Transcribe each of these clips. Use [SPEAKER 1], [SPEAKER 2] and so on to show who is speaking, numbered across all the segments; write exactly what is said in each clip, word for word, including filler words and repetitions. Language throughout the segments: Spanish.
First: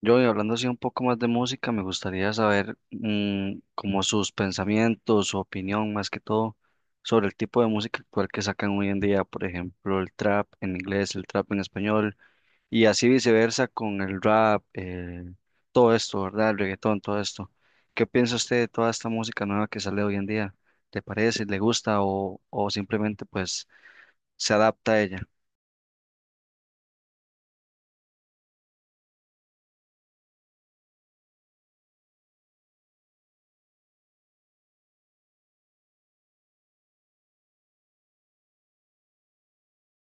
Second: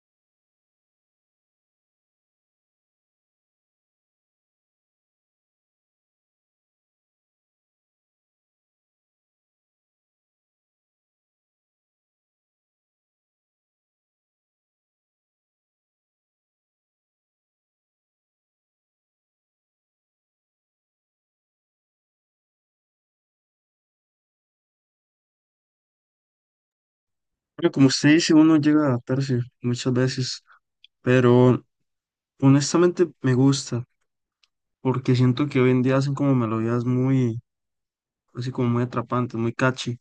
[SPEAKER 1] Yo, y hablando así un poco más de música, me gustaría saber mm, como sus pensamientos, su opinión más que todo sobre el tipo de música actual que sacan hoy en día, por ejemplo, el trap en inglés, el trap en español y así viceversa con el rap, eh, todo esto, ¿verdad? El reggaetón, todo esto. ¿Qué piensa usted de toda esta música nueva que sale hoy en día? ¿Le parece, le gusta o, o simplemente pues se adapta a ella?
[SPEAKER 2] Bueno, como usted dice, uno llega a adaptarse muchas veces, pero honestamente me gusta, porque siento que hoy en día hacen como melodías muy, así como muy atrapantes, muy catchy.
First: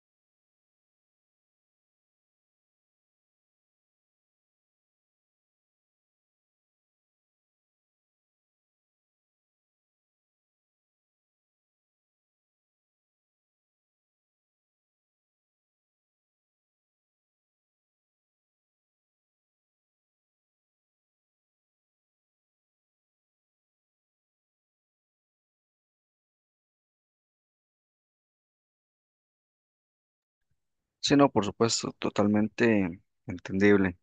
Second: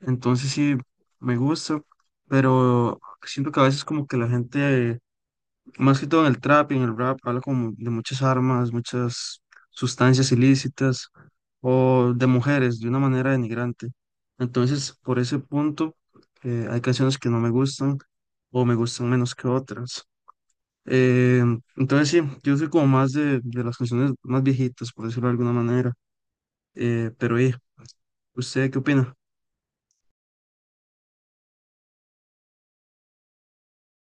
[SPEAKER 2] Entonces sí, me gusta, pero siento que a veces como que la gente, más que todo en el trap y en el rap, habla como de muchas armas, muchas sustancias ilícitas o de mujeres de una manera denigrante. Entonces, por ese punto, eh, hay canciones que no me gustan o me gustan menos que otras. Eh, entonces sí, yo soy como más de, de las canciones más viejitas, por decirlo de alguna manera. Eh, pero eh, ¿usted qué opina?
[SPEAKER 1] Sí, no, por supuesto, totalmente entendible.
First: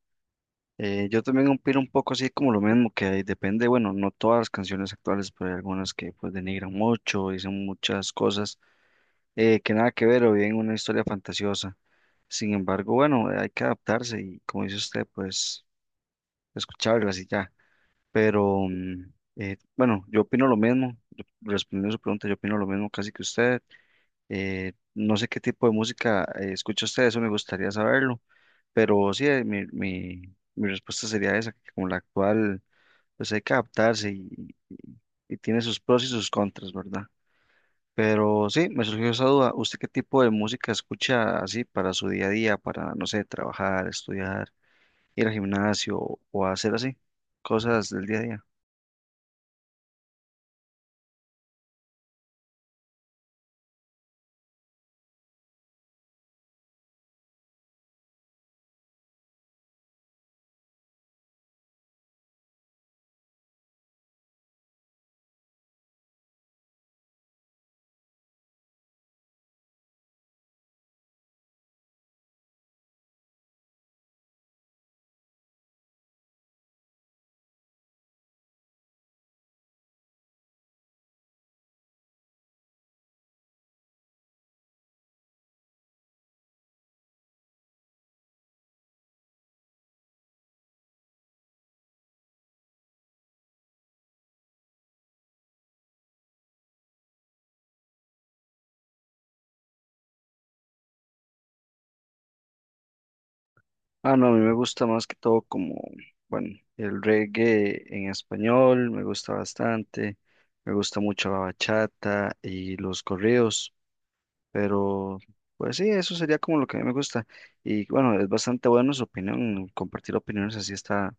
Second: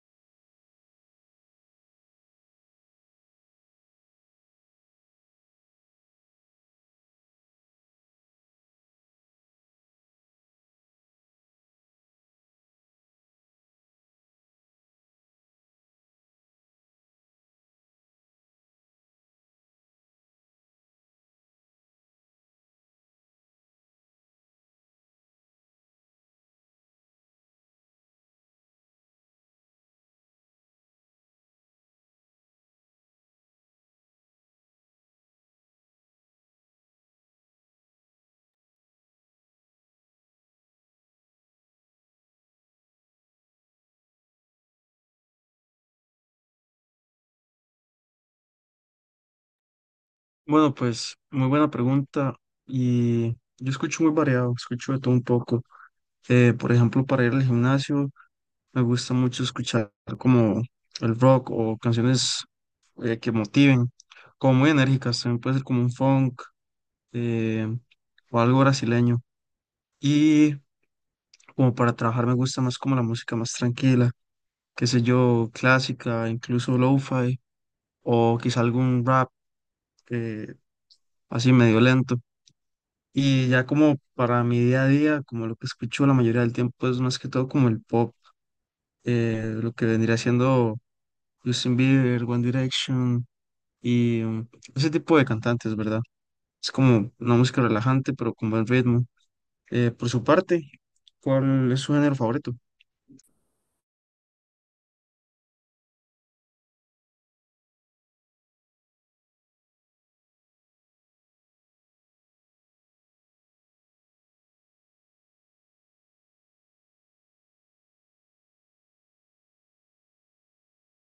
[SPEAKER 1] Eh, yo también opino un poco así como lo mismo, que depende, bueno, no todas las canciones actuales, pero hay algunas que pues denigran mucho, dicen muchas cosas eh, que nada que ver o bien una historia fantasiosa. Sin embargo, bueno, hay que adaptarse y como dice usted, pues escucharlas y ya. Pero mm, eh, bueno, yo opino lo mismo, yo- respondiendo a su pregunta, yo opino lo mismo casi que usted. Eh, no sé qué tipo de música eh, escucha usted, eso me gustaría saberlo, pero sí, eh, mi, mi, mi respuesta sería esa, que como la actual, pues hay que adaptarse y, y tiene sus pros y sus contras, ¿verdad? Pero sí, me surgió esa duda, ¿usted qué tipo de música escucha así para su día a día, para, no sé, trabajar, estudiar, ir al gimnasio o hacer así cosas del día a día?
[SPEAKER 2] Bueno, pues muy buena pregunta y yo escucho muy variado, escucho de todo un poco. Eh, por ejemplo, para ir al gimnasio me gusta mucho escuchar como el rock o canciones eh, que motiven, como muy enérgicas, también puede ser como un funk eh, o algo brasileño. Y como para trabajar me gusta más como la música más tranquila, qué sé yo, clásica, incluso lo-fi, o quizá algún rap eh, así medio lento. Y ya como para mi día a día, como lo que escucho la mayoría del tiempo es más que todo como el pop, eh, lo que vendría siendo Justin Bieber, One Direction y mm, ese tipo de cantantes, ¿verdad? Es como una música relajante, pero con buen ritmo. Eh, por su parte, ¿cuál es su género favorito?
[SPEAKER 1] Ah, no, a mí me gusta más que todo como, bueno, el reggae en español me gusta bastante, me gusta mucho la bachata y los corridos, pero pues sí, eso sería como lo que a mí me gusta. Y bueno, es bastante bueno su opinión, compartir opiniones así está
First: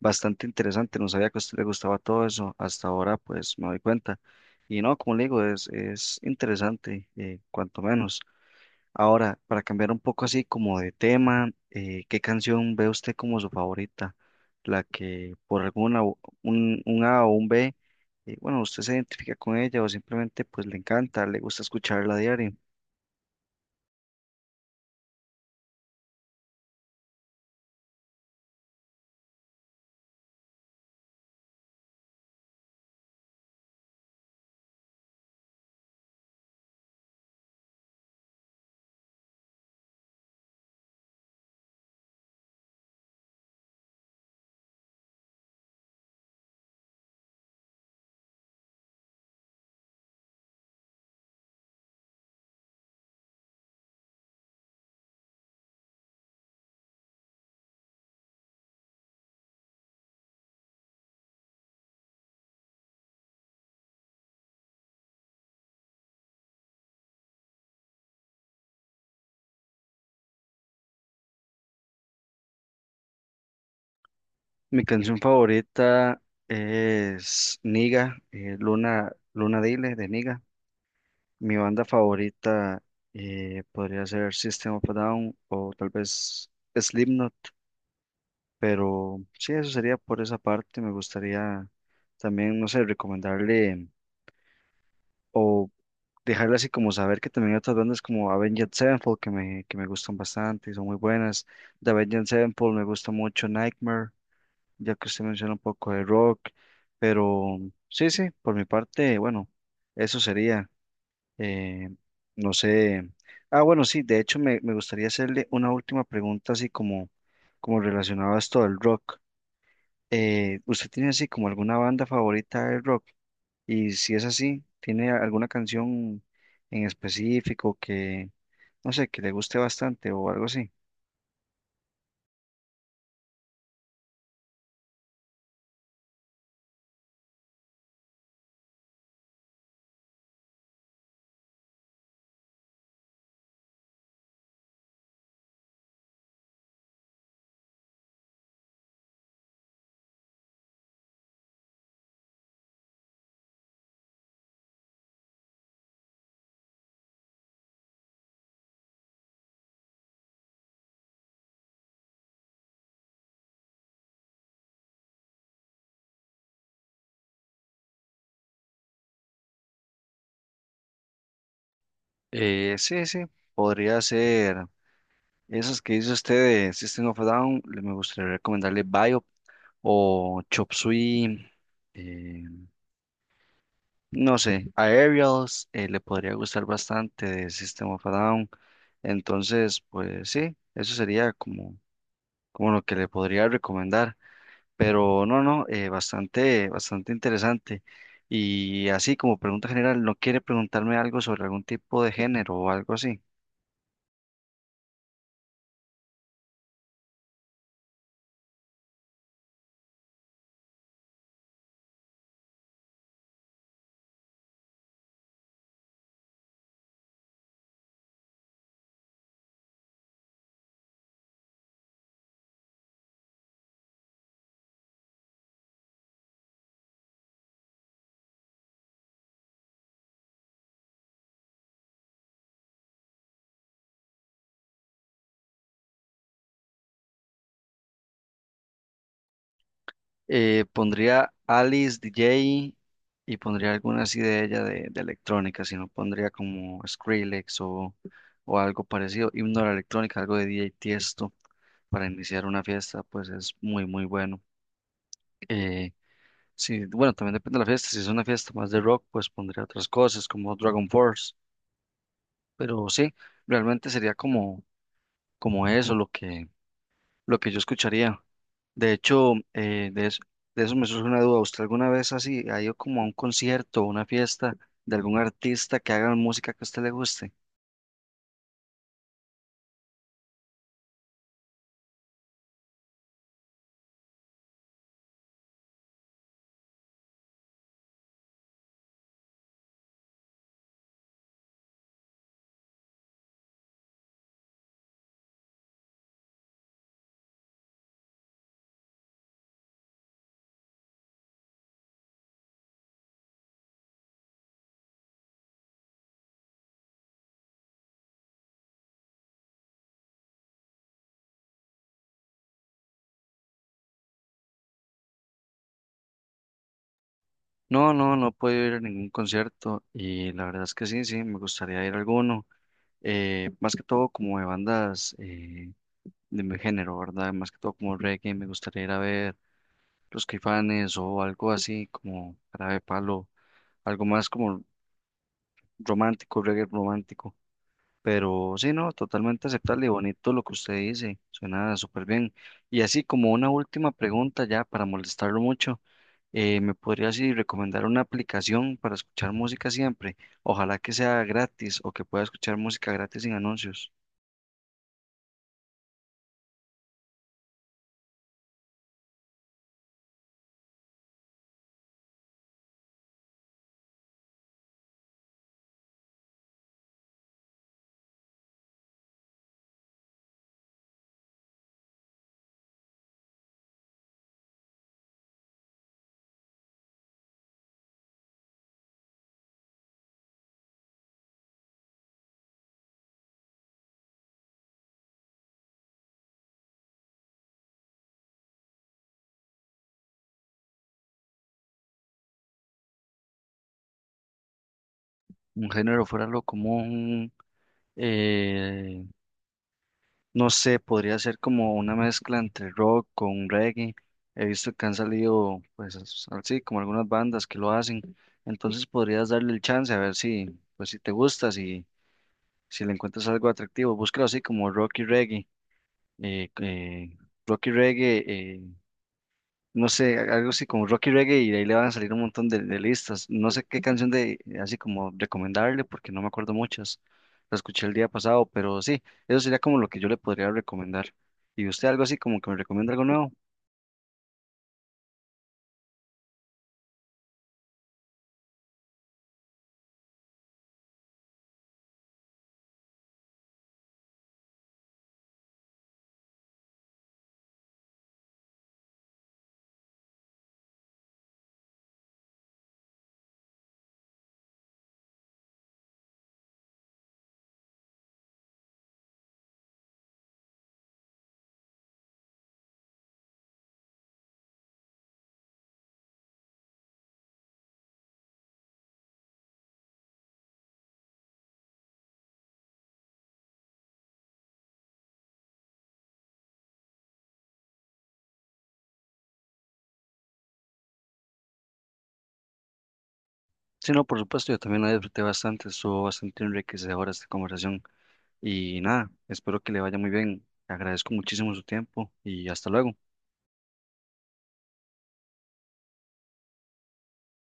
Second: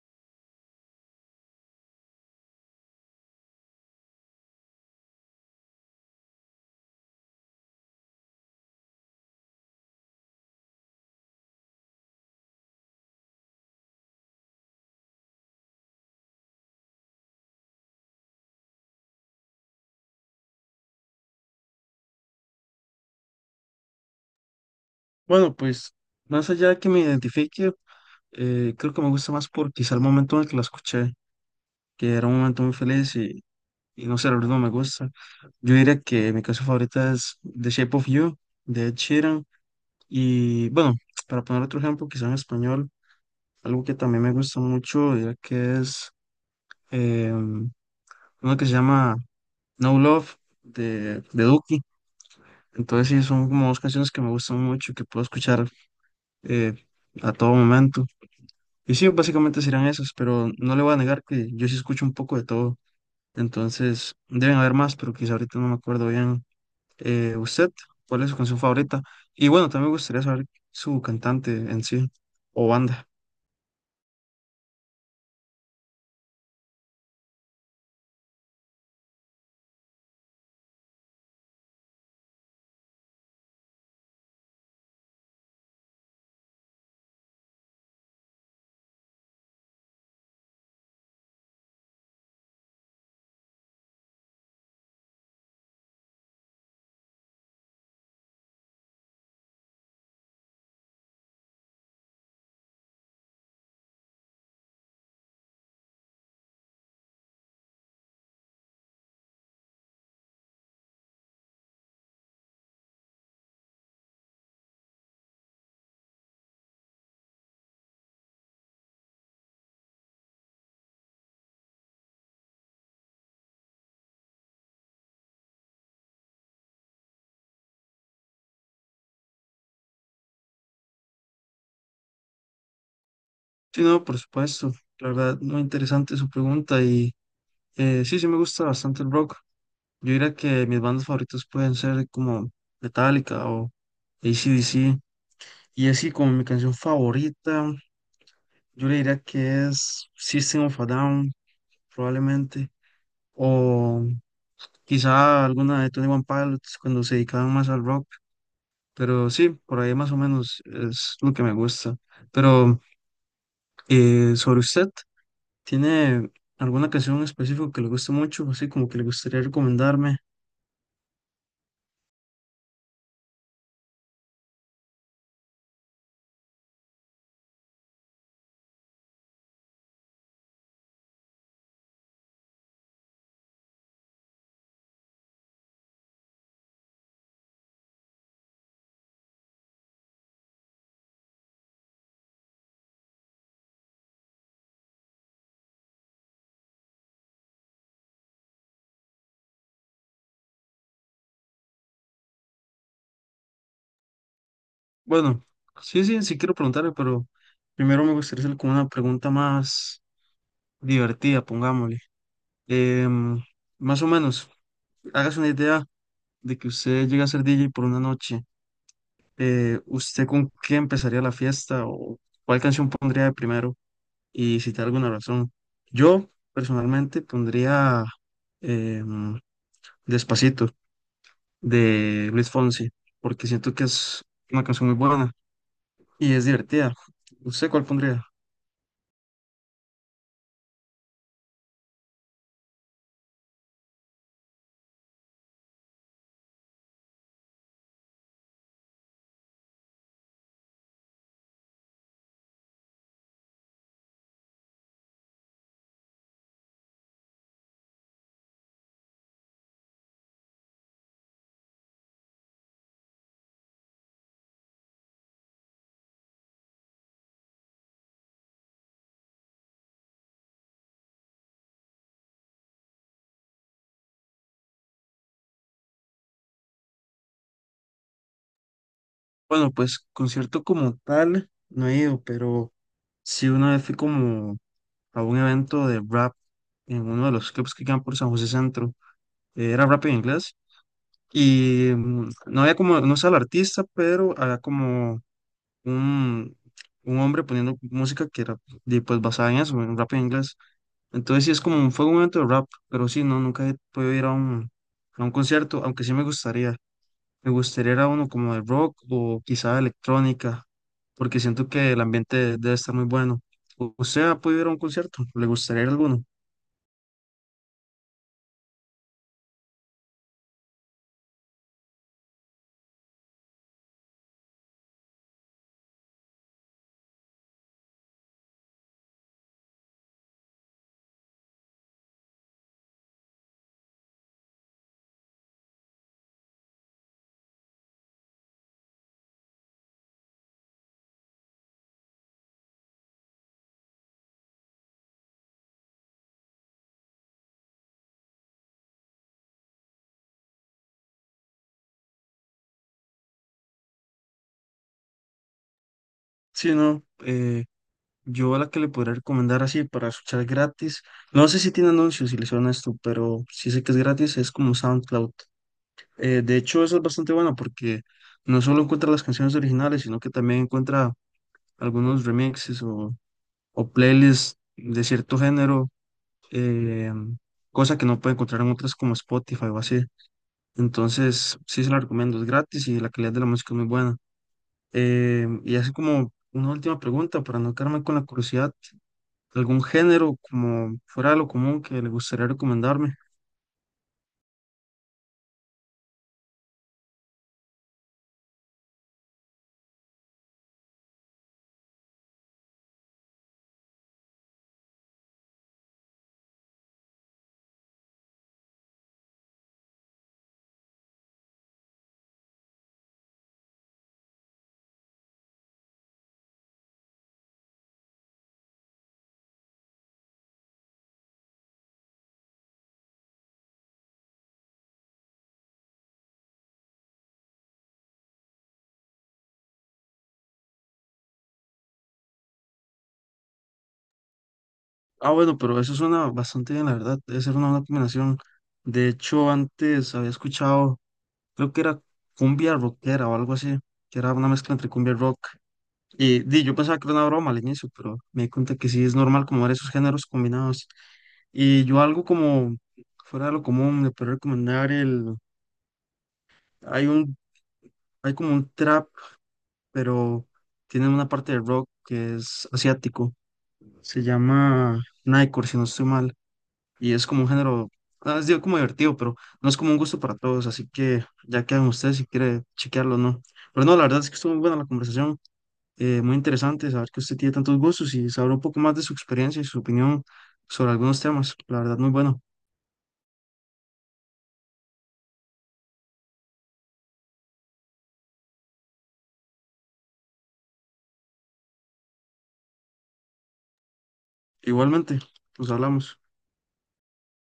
[SPEAKER 1] bastante interesante, no sabía que a usted le gustaba todo eso, hasta ahora pues me doy cuenta. Y no, como le digo, es, es interesante, eh, cuanto menos. Ahora, para cambiar un poco así como de tema, eh, ¿qué canción ve usted como su favorita? La que por alguna, u- un, un A o un B, eh, bueno, usted se identifica con ella o simplemente pues le encanta, le gusta escucharla a diario.
[SPEAKER 2] Bueno, pues más allá de que me identifique, eh, creo que me gusta más por quizá el momento en el que la escuché, que era un momento muy feliz y, y no sé, la verdad no me gusta. Yo diría que mi canción favorita es The Shape of You, de Ed Sheeran. Y bueno, para poner otro ejemplo, quizá en español, algo que también me gusta mucho, diría que es em, una que se llama No Love, de, de Duki. Entonces sí, son como dos canciones que me gustan mucho, que puedo escuchar eh, a todo momento. Y sí, básicamente serán esas, pero no le voy a negar que yo sí escucho un poco de todo. Entonces, deben haber más, pero quizá ahorita no me acuerdo bien. Eh, ¿usted cuál es su canción favorita? Y bueno, también me gustaría saber su cantante en sí o banda.
[SPEAKER 1] Mi canción favorita es Niga, eh, Luna, Luna Dile de Niga. Mi banda favorita eh, podría ser System of a Down o tal vez Slipknot. Pero sí, eso sería por esa parte. Me gustaría también, no sé, recomendarle o dejarle así como saber que también hay otras bandas como Avenged Sevenfold que me, que me gustan bastante y son muy buenas. De Avenged Sevenfold me gusta mucho Nightmare, ya que usted menciona un poco de rock. Pero sí, sí, por mi parte, bueno, eso sería. eh, no sé. Ah, bueno, sí, de hecho me, me gustaría hacerle una última pregunta así como, como relacionada a esto del rock. Eh, ¿usted tiene así como alguna banda favorita de rock? Y si es así, ¿tiene alguna canción en específico que, no sé, que le guste bastante o algo así?
[SPEAKER 2] Sí, no, por supuesto. La verdad, muy interesante su pregunta y eh, sí, sí me gusta bastante el rock. Yo diría que mis bandas favoritas pueden ser como Metallica o a c d c. Y así como mi canción favorita, yo le diría que es System of a Down, probablemente, o quizá alguna de Tony One Pilots cuando se dedicaban más al rock, pero sí, por ahí más o menos es lo que me gusta. Pero eh, sobre usted, ¿tiene alguna canción en específico que le guste mucho? Así como que le gustaría recomendarme.
[SPEAKER 1] Eh, sí, sí, podría ser esas que dice usted de System of a Down, le- me gustaría recomendarle Biop o Chop Suey, eh, no sé, Aerials, eh, le podría gustar bastante de System of a Down, entonces, pues sí, eso sería como, como lo que le podría recomendar. Pero no, no, eh, bastante, bastante interesante. Y así como pregunta general, ¿no quiere preguntarme algo sobre algún tipo de género o algo así?
[SPEAKER 2] Bueno, sí, sí, sí quiero preguntarle, pero primero me gustaría hacer como una pregunta más divertida, pongámosle. Em, más o menos, hágase una idea de que usted llega a ser D J por una noche. eh, ¿usted con qué empezaría la fiesta o cuál canción pondría de primero y si te da alguna razón? Yo personalmente pondría em, Despacito de Luis Fonsi porque siento que es una canción muy buena y es divertida. ¿Usted cuál pondría?
[SPEAKER 1] Eh, pondría Alice D J y pondría alguna así de ella de, de electrónica, si no pondría como Skrillex o, o algo parecido, himno de la electrónica, algo de D J Tiesto para iniciar una fiesta, pues es muy, muy bueno. Eh, sí, bueno, también depende de la fiesta, si es una fiesta más de rock, pues pondría otras cosas como Dragon Force. Pero sí, realmente sería como, como eso lo que, lo que yo escucharía. De hecho, eh, de eso, de eso me surge una duda. ¿Usted alguna vez así ha ido como a un concierto o una fiesta de algún artista que haga música que a usted le guste?
[SPEAKER 2] Bueno, pues concierto como tal no he ido, pero sí una vez fui como a un evento de rap en uno de los clubs que quedan por San José Centro. Eh, Era rap en inglés. Y mm, no había como, no sé al artista, pero había como un, un hombre poniendo música que era de, pues basada en eso, en rap en inglés. Entonces sí es como, un- fue un momento de rap, pero sí, no, nunca he podido ir a un, a un concierto, aunque sí me gustaría. Me gustaría ir a uno como de rock o quizá de electrónica, porque siento que el ambiente debe estar muy bueno. ¿U- ¿Usted ha podido ir a un concierto? ¿Le gustaría ir a alguno?
[SPEAKER 1] No, no, no puedo ir a ningún concierto y la verdad es que sí, sí, me gustaría ir a alguno. Eh, más que todo como de bandas eh, de mi género, ¿verdad? Más que todo como reggae, me gustaría ir a ver Los Caifanes o algo así como Jarabe de Palo, algo más como romántico, reggae romántico. Pero sí, no, totalmente aceptable y bonito lo que usted dice, suena súper bien. Y así como una última pregunta ya para molestarlo mucho, eh, ¿me podría así recomendar una aplicación para escuchar música siempre? Ojalá que sea gratis o que pueda escuchar música gratis sin anuncios.
[SPEAKER 2] Sí, no. Yo la que le podría recomendar así para escuchar gratis, no sé si tiene anuncios si le suena esto, pero sí sé que es gratis, es como SoundCloud. Eh, de hecho, eso es bastante bueno porque no solo encuentra las canciones originales, sino que también encuentra algunos remixes o, o playlists de cierto género, eh, cosa que no puede encontrar en otras como Spotify o así. Entonces, sí se la recomiendo, es gratis y la calidad de la música es muy buena. Eh, y así como una última pregunta para no quedarme con la curiosidad, algún género como fuera de lo común que le gustaría recomendarme.
[SPEAKER 1] Un género fuera lo común, eh, no sé, podría ser como una mezcla entre rock con reggae. He visto que han salido, pues as- así, como algunas bandas que lo hacen. Entonces podrías darle el chance a ver si, pues si te gusta, si, si le encuentras algo atractivo. Búscalo así como rock y reggae. eh, eh, Rock y reggae, eh, no sé, a- algo así como Rocky Reggae y de ahí le van a salir un montón de, de listas. No sé qué canción de así como recomendarle porque no me acuerdo muchas. La escuché el día pasado, pero sí, eso sería como lo que yo le podría recomendar. ¿Y usted algo así como que me recomienda algo nuevo?
[SPEAKER 2] Ah, bueno, pero eso suena bastante bien, la verdad. Debe ser una buena combinación. De hecho, antes había escuchado, creo que era cumbia rockera o algo así, que era una mezcla entre cumbia y rock. Y di, yo pensaba que era una broma al inicio, pero me di cuenta que sí es normal como ver esos géneros combinados. Y yo algo como fuera de lo común, le puedo recomendar el, hay un, hay como un trap, pero tiene una parte de rock que es asiático. Se llama Nightcore, si no estoy mal. Y es como un género, ah, es digo, como divertido, pero no es como un gusto para todos. Así que ya quedan ustedes si quiere chequearlo o no. Pero no, la verdad es que estuvo muy buena la conversación. eh, muy interesante saber que usted tiene tantos gustos y saber un poco más de su experiencia y su opinión sobre algunos temas. La verdad, muy bueno.
[SPEAKER 1] Sí, no, por supuesto, yo también la disfruté bastante, estuvo bastante enriquecedora esta conversación. Y nada, espero que le vaya muy bien. Agradezco muchísimo su tiempo y hasta luego.
[SPEAKER 2] Igualmente, nos hablamos.